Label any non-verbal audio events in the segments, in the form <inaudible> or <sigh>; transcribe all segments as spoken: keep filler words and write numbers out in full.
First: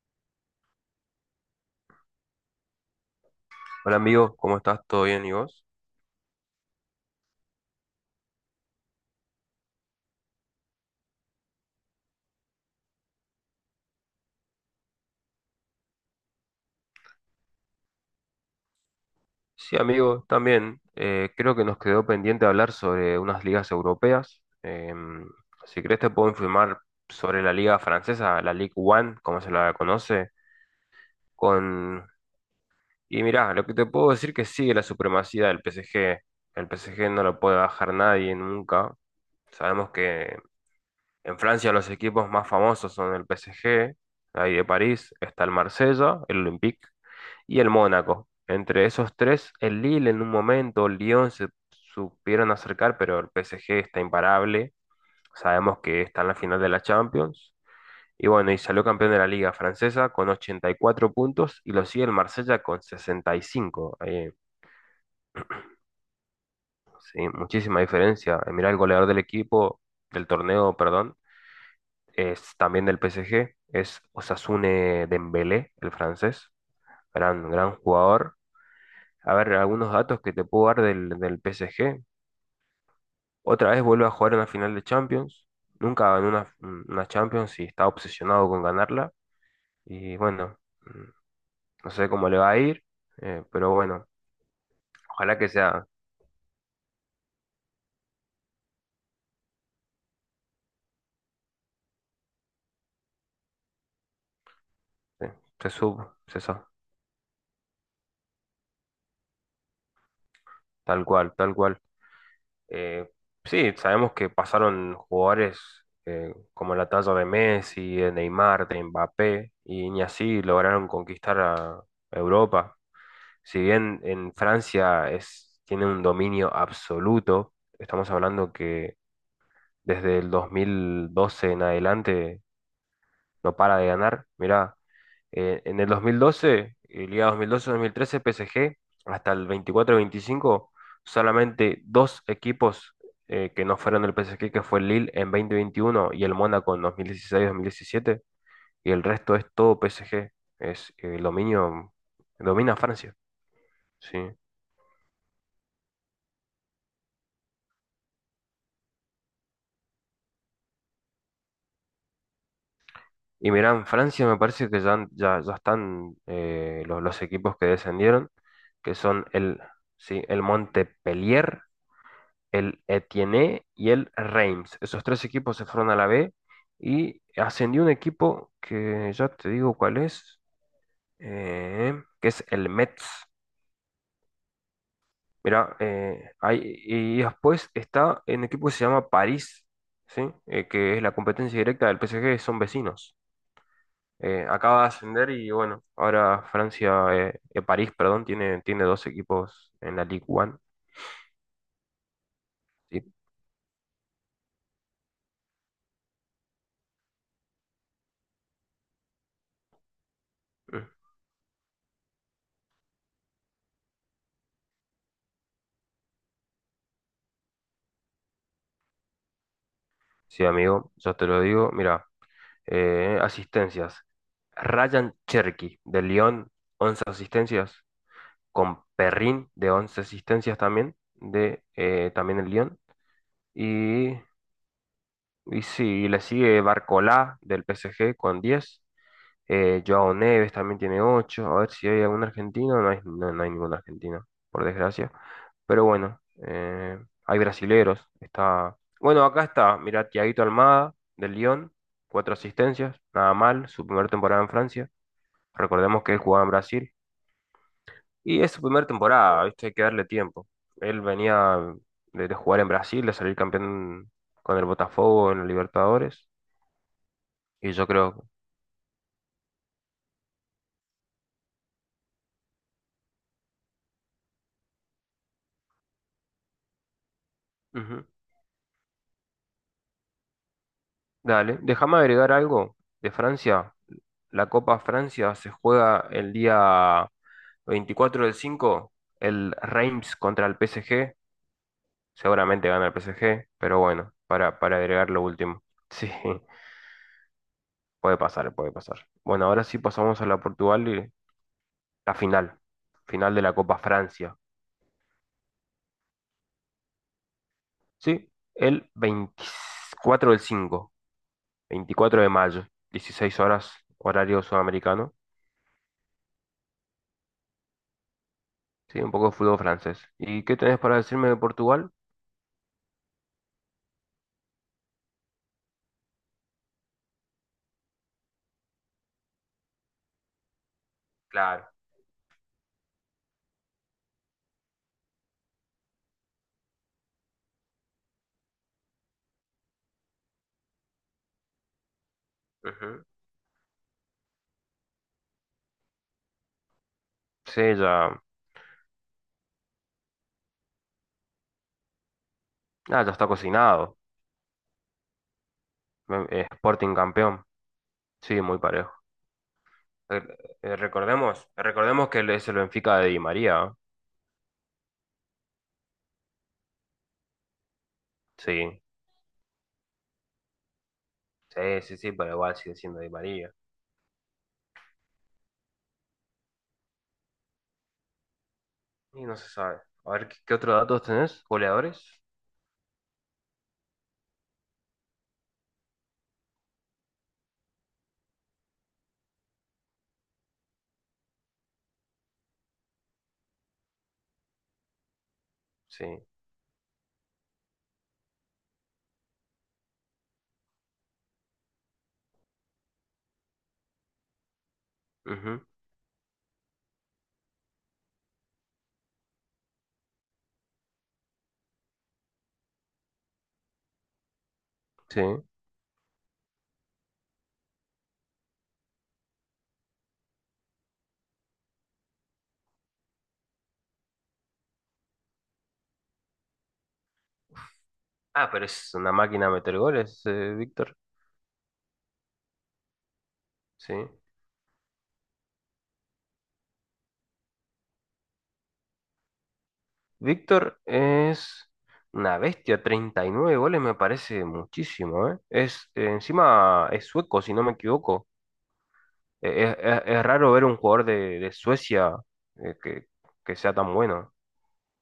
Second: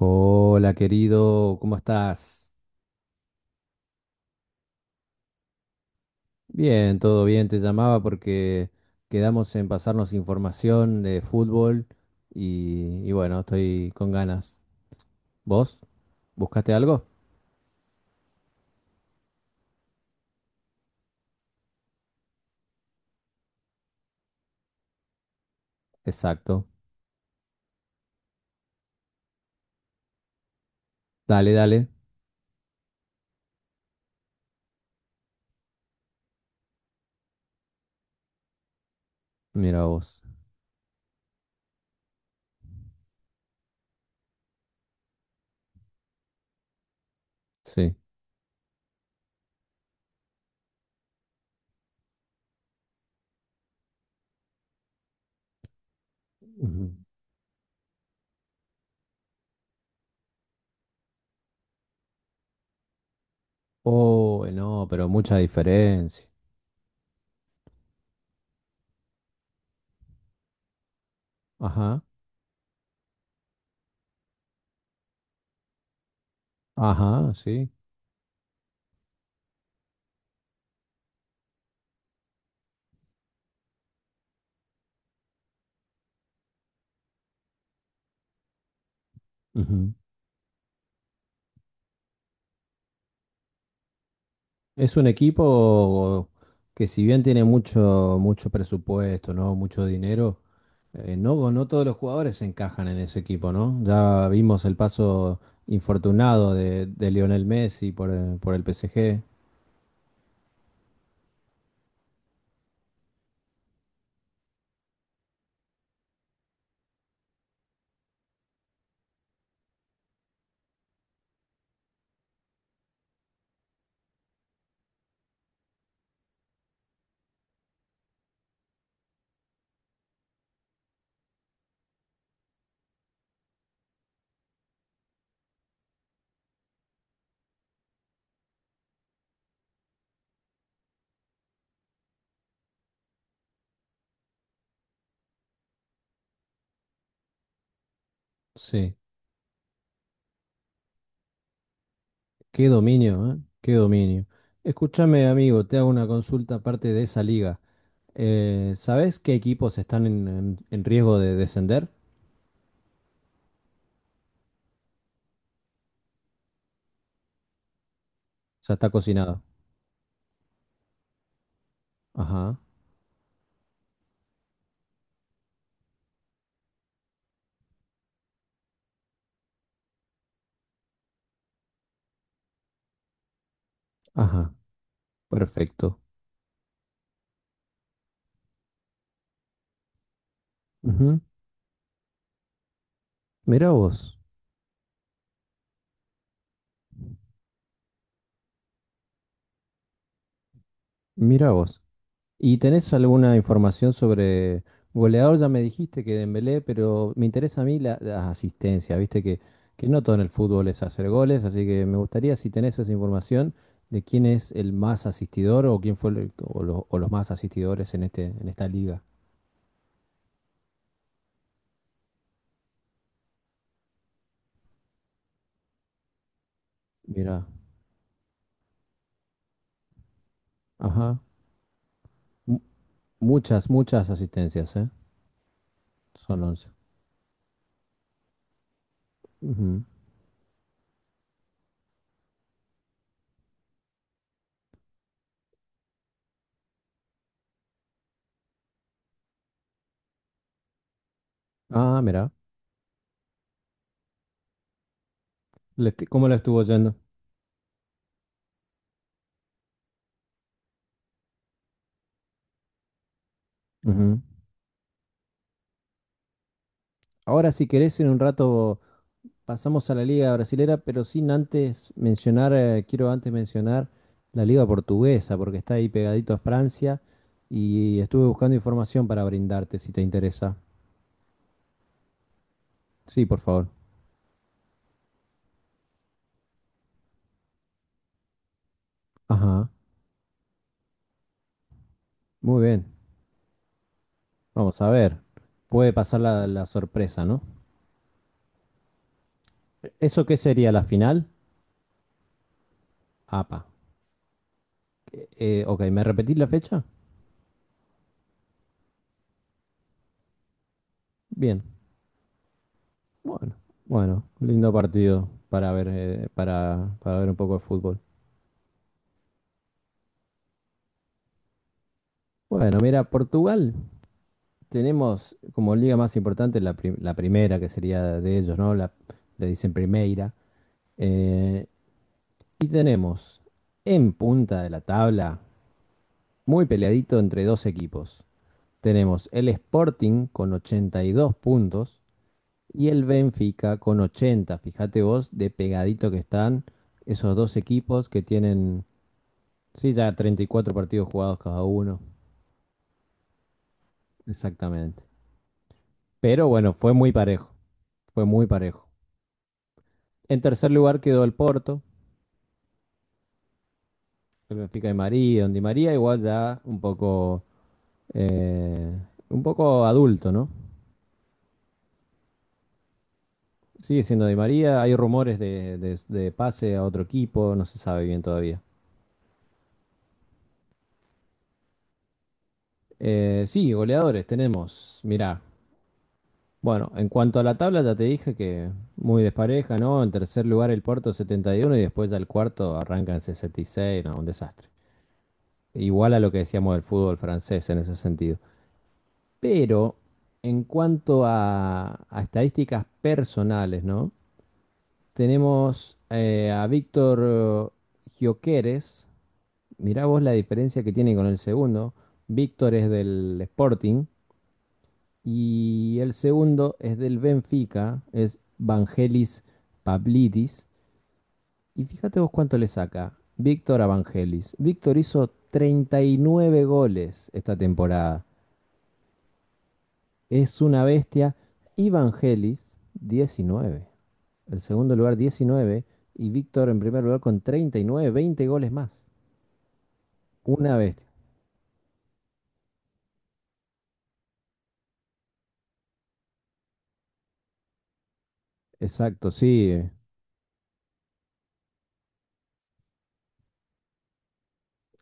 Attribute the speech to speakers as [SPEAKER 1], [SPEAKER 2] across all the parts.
[SPEAKER 1] Hola querido, ¿cómo estás?
[SPEAKER 2] Hola amigo, ¿cómo estás? ¿Todo bien? ¿Y vos?
[SPEAKER 1] Bien, todo bien, te llamaba porque quedamos en pasarnos información de fútbol y, y bueno, estoy con ganas. ¿Vos? ¿Buscaste algo?
[SPEAKER 2] Sí, amigo, también. eh, creo que nos quedó pendiente hablar sobre unas ligas europeas. Em, si querés te puedo
[SPEAKER 1] Exacto.
[SPEAKER 2] informar sobre la liga francesa, la Ligue uno, como se la conoce,
[SPEAKER 1] Dale, dale.
[SPEAKER 2] con... Y mirá, lo que te puedo decir que sigue la supremacía del P S G. El P S G no lo puede bajar nadie nunca.
[SPEAKER 1] Mira
[SPEAKER 2] Sabemos
[SPEAKER 1] vos.
[SPEAKER 2] que en Francia los equipos más famosos son el P S G, ahí de París, está el Marsella, el Olympique, y el
[SPEAKER 1] Sí.
[SPEAKER 2] Mónaco. Entre esos tres, el Lille en un momento, el Lyon se supieron acercar, pero el P S G está imparable. Sabemos que está en la final de la
[SPEAKER 1] Ujú.
[SPEAKER 2] Champions. Y bueno, y salió campeón de la Liga Francesa con ochenta y cuatro puntos y lo sigue el Marsella con sesenta y cinco. Eh,
[SPEAKER 1] Oh, no, pero mucha diferencia.
[SPEAKER 2] sí, muchísima diferencia. Eh, mirá el goleador del equipo, del torneo, perdón,
[SPEAKER 1] Ajá,
[SPEAKER 2] es también del P S G, es Osasune Dembélé, el francés.
[SPEAKER 1] ajá,
[SPEAKER 2] Gran,
[SPEAKER 1] sí.
[SPEAKER 2] gran jugador. A ver, algunos datos que te puedo dar del, del P S G. Otra vez vuelve a jugar en la final de Champions. Nunca ganó una, una Champions y está obsesionado con ganarla.
[SPEAKER 1] Ujú.
[SPEAKER 2] Y bueno, mm, no sé cómo le va a ir, eh, pero bueno,
[SPEAKER 1] Es un
[SPEAKER 2] ojalá que sea,
[SPEAKER 1] equipo que si bien tiene mucho, mucho presupuesto, ¿no? Mucho dinero. Eh, no, no todos los jugadores encajan en ese equipo, ¿no? Ya vimos el
[SPEAKER 2] eh,
[SPEAKER 1] paso
[SPEAKER 2] se sub, se
[SPEAKER 1] infortunado
[SPEAKER 2] sa-
[SPEAKER 1] de, de Lionel Messi por, eh, por el P S G.
[SPEAKER 2] tal cual, tal cual. Eh, sí, sabemos que pasaron jugadores eh, como la talla de Messi, de Neymar, de Mbappé, y ni así lograron conquistar a Europa. Si bien en Francia es, tiene un dominio absoluto, estamos hablando que desde el dos mil doce en adelante no para de ganar. Mirá, eh, en el dos mil doce, eh, Liga dos mil doce-dos mil trece, P S G, hasta el veinticuatro veinticinco solamente dos equipos eh, que no fueron del P S G, que fue el Lille en dos mil veintiuno y el Mónaco en dos mil dieciséis-dos mil diecisiete y
[SPEAKER 1] Sí,
[SPEAKER 2] el resto es todo P S G. Es eh, el dominio,
[SPEAKER 1] qué
[SPEAKER 2] domina Francia,
[SPEAKER 1] dominio, ¿eh? Qué
[SPEAKER 2] sí.
[SPEAKER 1] dominio. Escúchame, amigo, te hago una consulta aparte de esa liga. Eh, ¿sabés qué equipos están en, en- en riesgo de descender?
[SPEAKER 2] Y mirá, en Francia me parece que ya, han- ya, ya están eh, los, los equipos que descendieron,
[SPEAKER 1] Ya está
[SPEAKER 2] que son
[SPEAKER 1] cocinado.
[SPEAKER 2] el, sí, el Montpellier,
[SPEAKER 1] Ajá,
[SPEAKER 2] el Etienne y el Reims. Esos tres equipos se fueron a la B y ascendió un equipo que ya te digo cuál es, eh, que es el Metz.
[SPEAKER 1] ajá,
[SPEAKER 2] mira
[SPEAKER 1] perfecto.
[SPEAKER 2] eh, y después está un equipo que se llama París, ¿sí? Eh, que es la
[SPEAKER 1] Ujú.
[SPEAKER 2] competencia directa del P S G, son vecinos.
[SPEAKER 1] Mirá vos,
[SPEAKER 2] eh, acaba de ascender y bueno, ahora Francia, eh, eh, París, perdón, tiene, tiene dos equipos en la Ligue un.
[SPEAKER 1] mirá vos. ¿Y tenés
[SPEAKER 2] Sí,
[SPEAKER 1] alguna información sobre goleador? Ya me dijiste que Dembélé, pero me interesa a mí la, las asistencias. Viste que, que no todo en el fútbol es
[SPEAKER 2] Mm.
[SPEAKER 1] hacer goles, así que me gustaría si tenés esa información de quién es el más asistidor o quién fue el- o, lo- o los más asistidores en este en esta liga.
[SPEAKER 2] Sí, amigo, yo te lo digo. Mira, eh, asistencias. Ryan Cherky de Lyon, once
[SPEAKER 1] Mira,
[SPEAKER 2] asistencias, con Perrin de once asistencias también,
[SPEAKER 1] ajá,
[SPEAKER 2] de eh, también el
[SPEAKER 1] mu-
[SPEAKER 2] Lyon.
[SPEAKER 1] muchas muchas
[SPEAKER 2] Y,
[SPEAKER 1] asistencias, ¿eh?
[SPEAKER 2] y sí, le
[SPEAKER 1] Son
[SPEAKER 2] sigue
[SPEAKER 1] once.
[SPEAKER 2] Barcola del P S G con diez. Eh,
[SPEAKER 1] Ujú.
[SPEAKER 2] Joao Neves también tiene ocho. A ver si hay algún argentino. No hay, no, no hay ningún argentino, por desgracia. Pero bueno, eh, hay brasileros. Está... Bueno, acá está. Mira Thiaguito Almada, del Lyon.
[SPEAKER 1] Ah, mira,
[SPEAKER 2] Cuatro asistencias. Nada mal. Su primera temporada en Francia.
[SPEAKER 1] Le
[SPEAKER 2] Recordemos
[SPEAKER 1] est-
[SPEAKER 2] que él
[SPEAKER 1] ¿cómo la
[SPEAKER 2] jugaba en
[SPEAKER 1] estuvo
[SPEAKER 2] Brasil.
[SPEAKER 1] yendo?
[SPEAKER 2] Y es su primera temporada, ¿viste? Hay que darle tiempo. Él venía de, de jugar en Brasil, de salir campeón
[SPEAKER 1] Ujú.
[SPEAKER 2] con el Botafogo en los Libertadores.
[SPEAKER 1] Ahora si
[SPEAKER 2] Y yo
[SPEAKER 1] querés en un
[SPEAKER 2] creo...
[SPEAKER 1] rato pasamos a la Liga Brasilera, pero sin antes mencionar, eh, quiero antes mencionar la Liga Portuguesa, porque está ahí pegadito a Francia y
[SPEAKER 2] Ujú.
[SPEAKER 1] estuve buscando información para brindarte si te interesa.
[SPEAKER 2] Dale, déjame agregar algo de
[SPEAKER 1] Sí, por favor.
[SPEAKER 2] Francia. La Copa Francia se juega el día veinticuatro del cinco, el
[SPEAKER 1] Ajá,
[SPEAKER 2] Reims contra el P S G.
[SPEAKER 1] muy
[SPEAKER 2] Seguramente
[SPEAKER 1] bien.
[SPEAKER 2] gana el P S G, pero bueno, para, para
[SPEAKER 1] Vamos a
[SPEAKER 2] agregar
[SPEAKER 1] ver.
[SPEAKER 2] lo último. <laughs>
[SPEAKER 1] Puede
[SPEAKER 2] Sí,
[SPEAKER 1] pasar la, la sorpresa, ¿no?
[SPEAKER 2] puede pasar, puede pasar. Bueno, ahora sí pasamos
[SPEAKER 1] ¿Eso
[SPEAKER 2] a
[SPEAKER 1] qué
[SPEAKER 2] la
[SPEAKER 1] sería la
[SPEAKER 2] Portugal y
[SPEAKER 1] final?
[SPEAKER 2] la final. Final de la
[SPEAKER 1] A P A.
[SPEAKER 2] Copa Francia.
[SPEAKER 1] Eh, eh, ok, ¿me repetís la fecha?
[SPEAKER 2] Sí, el veinticuatro del cinco,
[SPEAKER 1] Bien.
[SPEAKER 2] veinticuatro de mayo, dieciséis
[SPEAKER 1] Bueno,
[SPEAKER 2] horas,
[SPEAKER 1] bueno,
[SPEAKER 2] horario
[SPEAKER 1] lindo
[SPEAKER 2] sudamericano.
[SPEAKER 1] partido para ver, eh, para, para ver un poco de fútbol.
[SPEAKER 2] Sí, un poco de fútbol francés. ¿Y qué tenés para decirme de Portugal?
[SPEAKER 1] Bueno, mira, Portugal tenemos como liga más importante la, pri- la primera, que sería de ellos, ¿no? La, le dicen Primeira.
[SPEAKER 2] Claro.
[SPEAKER 1] Eh, y tenemos en punta de la tabla, muy peleadito entre dos equipos. Tenemos el Sporting con ochenta y dos puntos y
[SPEAKER 2] Ujú.
[SPEAKER 1] el Benfica con ochenta. Fíjate vos de pegadito que están esos dos
[SPEAKER 2] Sí,
[SPEAKER 1] equipos
[SPEAKER 2] ya.
[SPEAKER 1] que tienen, sí, ya treinta y cuatro partidos jugados cada uno.
[SPEAKER 2] Ah, ya está cocinado.
[SPEAKER 1] Exactamente.
[SPEAKER 2] Me-
[SPEAKER 1] Pero
[SPEAKER 2] eh,
[SPEAKER 1] bueno, fue
[SPEAKER 2] Sporting
[SPEAKER 1] muy
[SPEAKER 2] campeón.
[SPEAKER 1] parejo. Fue
[SPEAKER 2] Sí,
[SPEAKER 1] muy
[SPEAKER 2] muy
[SPEAKER 1] parejo.
[SPEAKER 2] parejo. Eh,
[SPEAKER 1] En tercer
[SPEAKER 2] eh,
[SPEAKER 1] lugar quedó el
[SPEAKER 2] recordemos,
[SPEAKER 1] Porto,
[SPEAKER 2] recordemos que es el Benfica de Di María. ¿Eh?
[SPEAKER 1] el Benfica de María, donde María igual ya un poco,
[SPEAKER 2] Sí,
[SPEAKER 1] eh, un poco adulto, ¿no?
[SPEAKER 2] sí, sí, sí, pero igual sigue siendo Di María.
[SPEAKER 1] Sigue siendo de María, hay rumores de, de- de pase a otro equipo, no se sabe bien todavía.
[SPEAKER 2] Y no se sabe. A ver, ¿qué, qué otros datos tenés? ¿Goleadores?
[SPEAKER 1] Eh, sí, goleadores tenemos, mirá. Bueno, en cuanto a la tabla ya te dije que muy despareja, ¿no? En tercer lugar el Porto setenta y uno y uno y después ya el cuarto arranca en sesenta y seis, no, un desastre.
[SPEAKER 2] Sí.
[SPEAKER 1] Igual a lo que decíamos del fútbol francés en ese sentido. Pero en cuanto a, a estadísticas personales, ¿no?
[SPEAKER 2] Ujú,
[SPEAKER 1] Tenemos eh, a Víctor eh, Gioqueres. Mirá vos la diferencia que tiene con el segundo. Víctor es del Sporting
[SPEAKER 2] sí.
[SPEAKER 1] y el segundo es del Benfica, es Vangelis Pablidis. Y fíjate vos cuánto le saca Víctor a Vangelis. Víctor hizo treinta y nueve goles esta temporada.
[SPEAKER 2] Ah, pero es una máquina a meter goles, eh,
[SPEAKER 1] Es una
[SPEAKER 2] Víctor.
[SPEAKER 1] bestia. Evangelis, diecinueve.
[SPEAKER 2] Sí.
[SPEAKER 1] El segundo lugar, diecinueve. Y Víctor en primer lugar con treinta y nueve, veinte goles más. Una
[SPEAKER 2] Víctor
[SPEAKER 1] bestia.
[SPEAKER 2] es una bestia. Treinta y nueve goles me parece muchísimo, ¿eh? Es, eh, encima es sueco, si no me equivoco.
[SPEAKER 1] Exacto,
[SPEAKER 2] Eh,
[SPEAKER 1] sí,
[SPEAKER 2] Es,
[SPEAKER 1] eh,
[SPEAKER 2] es- es raro ver un jugador de, de Suecia eh, que, que sea tan bueno.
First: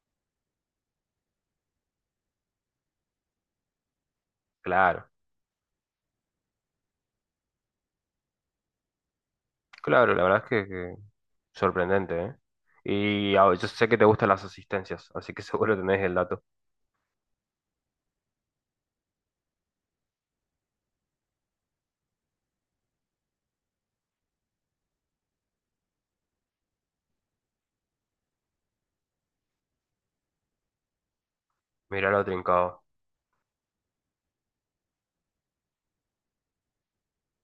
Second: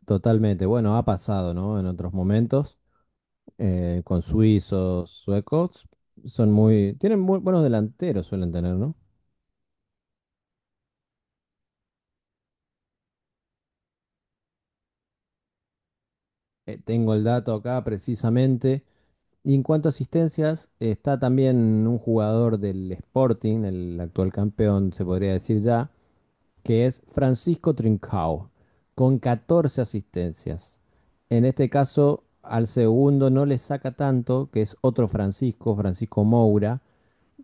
[SPEAKER 1] totalmente. Bueno, ha pasado, ¿no? En otros momentos, eh, con
[SPEAKER 2] Claro,
[SPEAKER 1] suizos, suecos, son muy, tienen muy buenos delanteros, suelen tener, ¿no?
[SPEAKER 2] claro, la verdad es que, que sorprendente, ¿eh? Y ah, yo sé que te gustan las asistencias, así que <laughs> seguro tenés el dato.
[SPEAKER 1] Eh, tengo el dato acá precisamente. Y en cuanto a asistencias, está también un jugador del Sporting, el actual campeón, se podría decir ya, que es Francisco Trincao, con catorce asistencias. En este
[SPEAKER 2] Mirá
[SPEAKER 1] caso,
[SPEAKER 2] lo
[SPEAKER 1] al
[SPEAKER 2] trincado.
[SPEAKER 1] segundo no le saca tanto, que es otro Francisco, Francisco Moura,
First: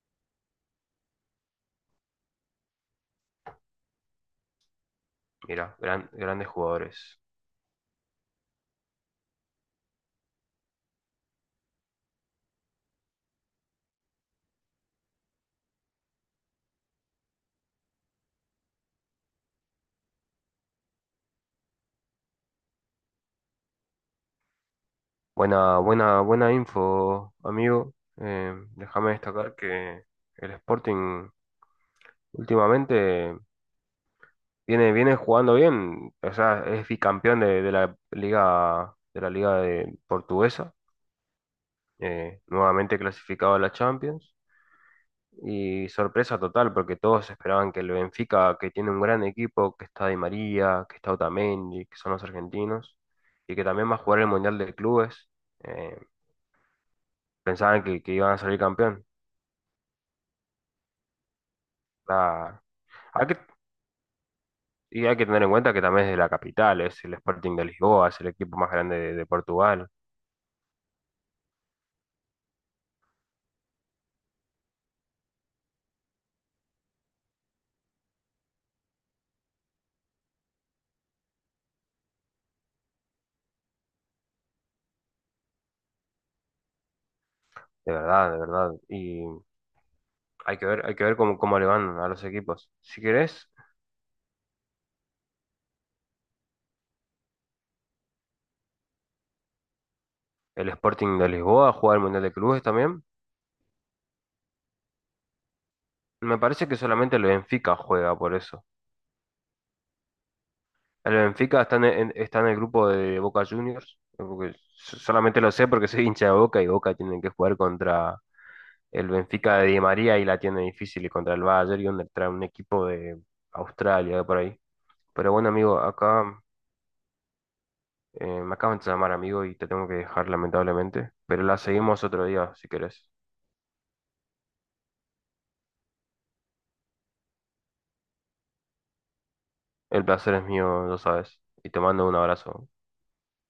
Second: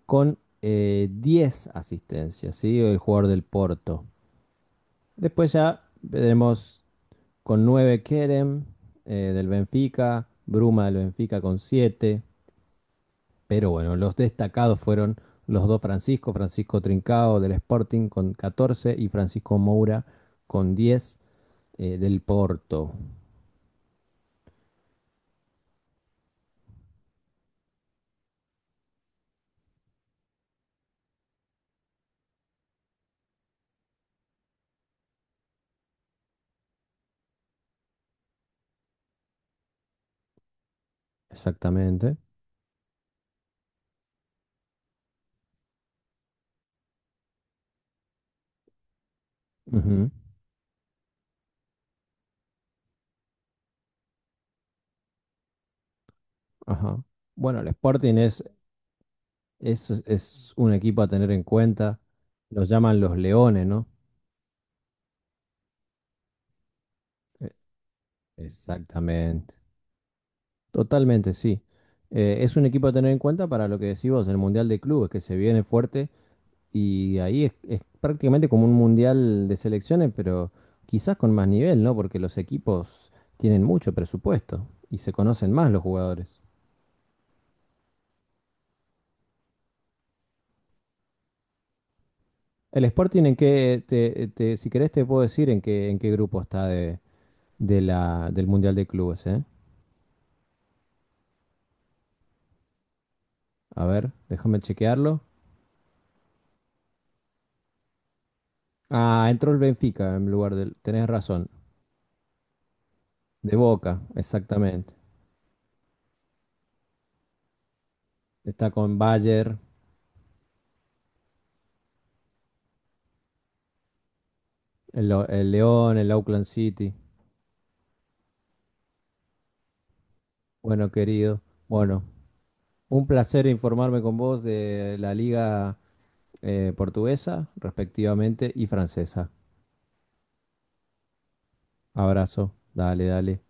[SPEAKER 1] con eh, diez asistencias, ¿sí? El jugador del Porto. Después
[SPEAKER 2] Mirá,
[SPEAKER 1] ya
[SPEAKER 2] gran- grandes
[SPEAKER 1] tenemos
[SPEAKER 2] jugadores.
[SPEAKER 1] con nueve Kerem eh, del Benfica, Bruma del Benfica con siete. Pero bueno, los destacados fueron los dos Francisco, Francisco Trincao del Sporting con catorce y Francisco Moura con diez eh, del Porto,
[SPEAKER 2] Buena, buena, buena info, amigo. Eh, déjame destacar que el Sporting últimamente viene, viene jugando bien. O sea, es bicampeón de, de la liga, de la liga de portuguesa.
[SPEAKER 1] exactamente.
[SPEAKER 2] eh, nuevamente clasificado a la Champions. Y sorpresa total, porque todos esperaban que el Benfica, que tiene un gran equipo, que está
[SPEAKER 1] Ujú,
[SPEAKER 2] Di María, que está Otamendi, que son los argentinos, y que también va a jugar el Mundial de Clubes, eh,
[SPEAKER 1] ajá. Bueno, el
[SPEAKER 2] pensaban que, que
[SPEAKER 1] Sporting
[SPEAKER 2] iban a
[SPEAKER 1] es,
[SPEAKER 2] salir campeón.
[SPEAKER 1] es, es un equipo a tener en cuenta.
[SPEAKER 2] La-
[SPEAKER 1] Los llaman los
[SPEAKER 2] hay que-
[SPEAKER 1] Leones, ¿no?
[SPEAKER 2] y hay que tener en cuenta que también es de la capital, es el
[SPEAKER 1] Eh,
[SPEAKER 2] Sporting de Lisboa, es el equipo más grande de, de
[SPEAKER 1] exactamente.
[SPEAKER 2] Portugal,
[SPEAKER 1] Totalmente, sí. Eh, es un equipo a tener en cuenta para lo que decís vos, el Mundial de Clubes, que se viene fuerte y ahí es, es prácticamente como un Mundial de selecciones, pero quizás con más nivel, ¿no? Porque los equipos tienen mucho presupuesto y se conocen más los jugadores.
[SPEAKER 2] de verdad, de verdad. Y hay que ver, hay que ver cómo, cómo le van a los equipos.
[SPEAKER 1] El
[SPEAKER 2] Si
[SPEAKER 1] Sporting en
[SPEAKER 2] querés,
[SPEAKER 1] qué, te, te- si querés te puedo decir en qué, en qué grupo está de, de la, del Mundial de Clubes, ¿eh?
[SPEAKER 2] el Sporting de Lisboa juega el Mundial de Clubes también.
[SPEAKER 1] A ver, déjame chequearlo.
[SPEAKER 2] Me parece que solamente el Benfica juega por eso.
[SPEAKER 1] Ah, entró el Benfica en lugar del, tenés
[SPEAKER 2] El
[SPEAKER 1] razón,
[SPEAKER 2] Benfica está en, en- está en el grupo de Boca
[SPEAKER 1] de
[SPEAKER 2] Juniors,
[SPEAKER 1] Boca,
[SPEAKER 2] porque
[SPEAKER 1] exactamente.
[SPEAKER 2] so- solamente lo sé porque <laughs> soy hincha de Boca y Boca tienen que jugar contra
[SPEAKER 1] Está con
[SPEAKER 2] el
[SPEAKER 1] Bayer,
[SPEAKER 2] Benfica de Di María y la tiene difícil y contra el Bayern y contra un equipo de Australia por ahí.
[SPEAKER 1] el, Lo-
[SPEAKER 2] Pero bueno,
[SPEAKER 1] el
[SPEAKER 2] amigo,
[SPEAKER 1] León, el
[SPEAKER 2] acá
[SPEAKER 1] Auckland City.
[SPEAKER 2] eh, me acaban de llamar, amigo, y te tengo que dejar
[SPEAKER 1] Bueno,
[SPEAKER 2] lamentablemente,
[SPEAKER 1] querido,
[SPEAKER 2] pero la
[SPEAKER 1] bueno,
[SPEAKER 2] seguimos otro día si
[SPEAKER 1] un
[SPEAKER 2] querés.
[SPEAKER 1] placer informarme con vos de la liga eh, portuguesa, respectivamente, y francesa.
[SPEAKER 2] El placer es mío, lo sabes, y te mando un
[SPEAKER 1] Abrazo,
[SPEAKER 2] abrazo.
[SPEAKER 1] dale, dale.